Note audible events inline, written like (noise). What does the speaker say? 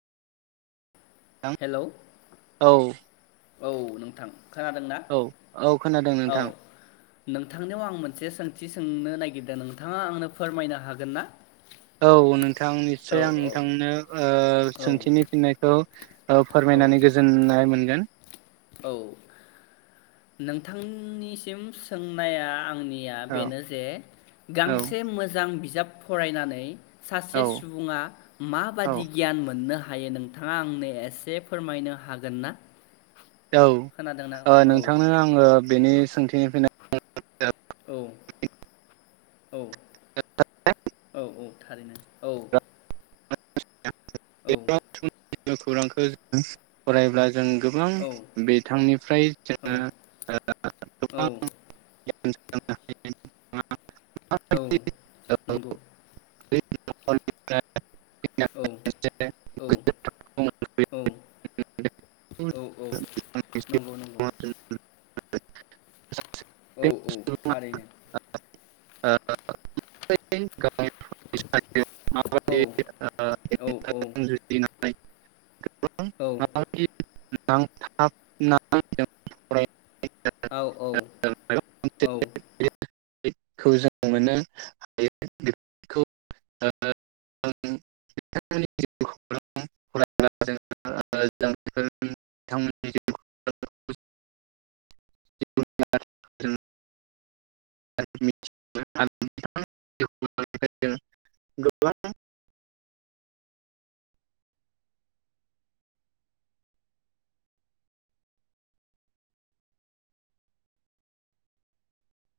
hello औ औ नोंथां खोनादोंना औ औ खोनादों औ नोंथां नोंथांनियाव आं मोनसे सोंथि सोंनो नागिरदों नोंथाङा आंनो फोरमायनो हागोन ना औ नोंथां औ निस्सय आं औ नोंथांनो ओ औ सोंथिनि फिननायखौ औ फोरमायनानै औ गोजोननाय मोनगोन औ नोंथांनिसिम सोंनाया आंनि या औ बेनो जे औ गांसे मोजां बिजाब फरायनानै औ सासे सुबुङा औ माबादि गियान मोननो हायो नोंथाङा आंनो एसे फोरमायनो हागोन ना औ खोनादोंना ओ नोंथां औ नोंथांनो आं आङो बेनि सोंथिनि फिननायखौ औ औ औ औ थारैनो औ (unintelligible) औ जिउ खौरांखौ फरायब्ला जों गोबां औ बिथांनिफ्राय जोङो (unintelligible) औ गोबां (unintelligible) औ नंगौ (unintelligible) औ औ औ औ औ नंगौ नंगौ (unintelligible) औ औ थारैनो आ (unintelligible) (unintelligible) औ माबायदि औ औ औ (unintelligible) (unintelligible) (unintelligible) औ औ औ खौ जों मोननो हायो बेफोरखौ (unintelligible) गोबां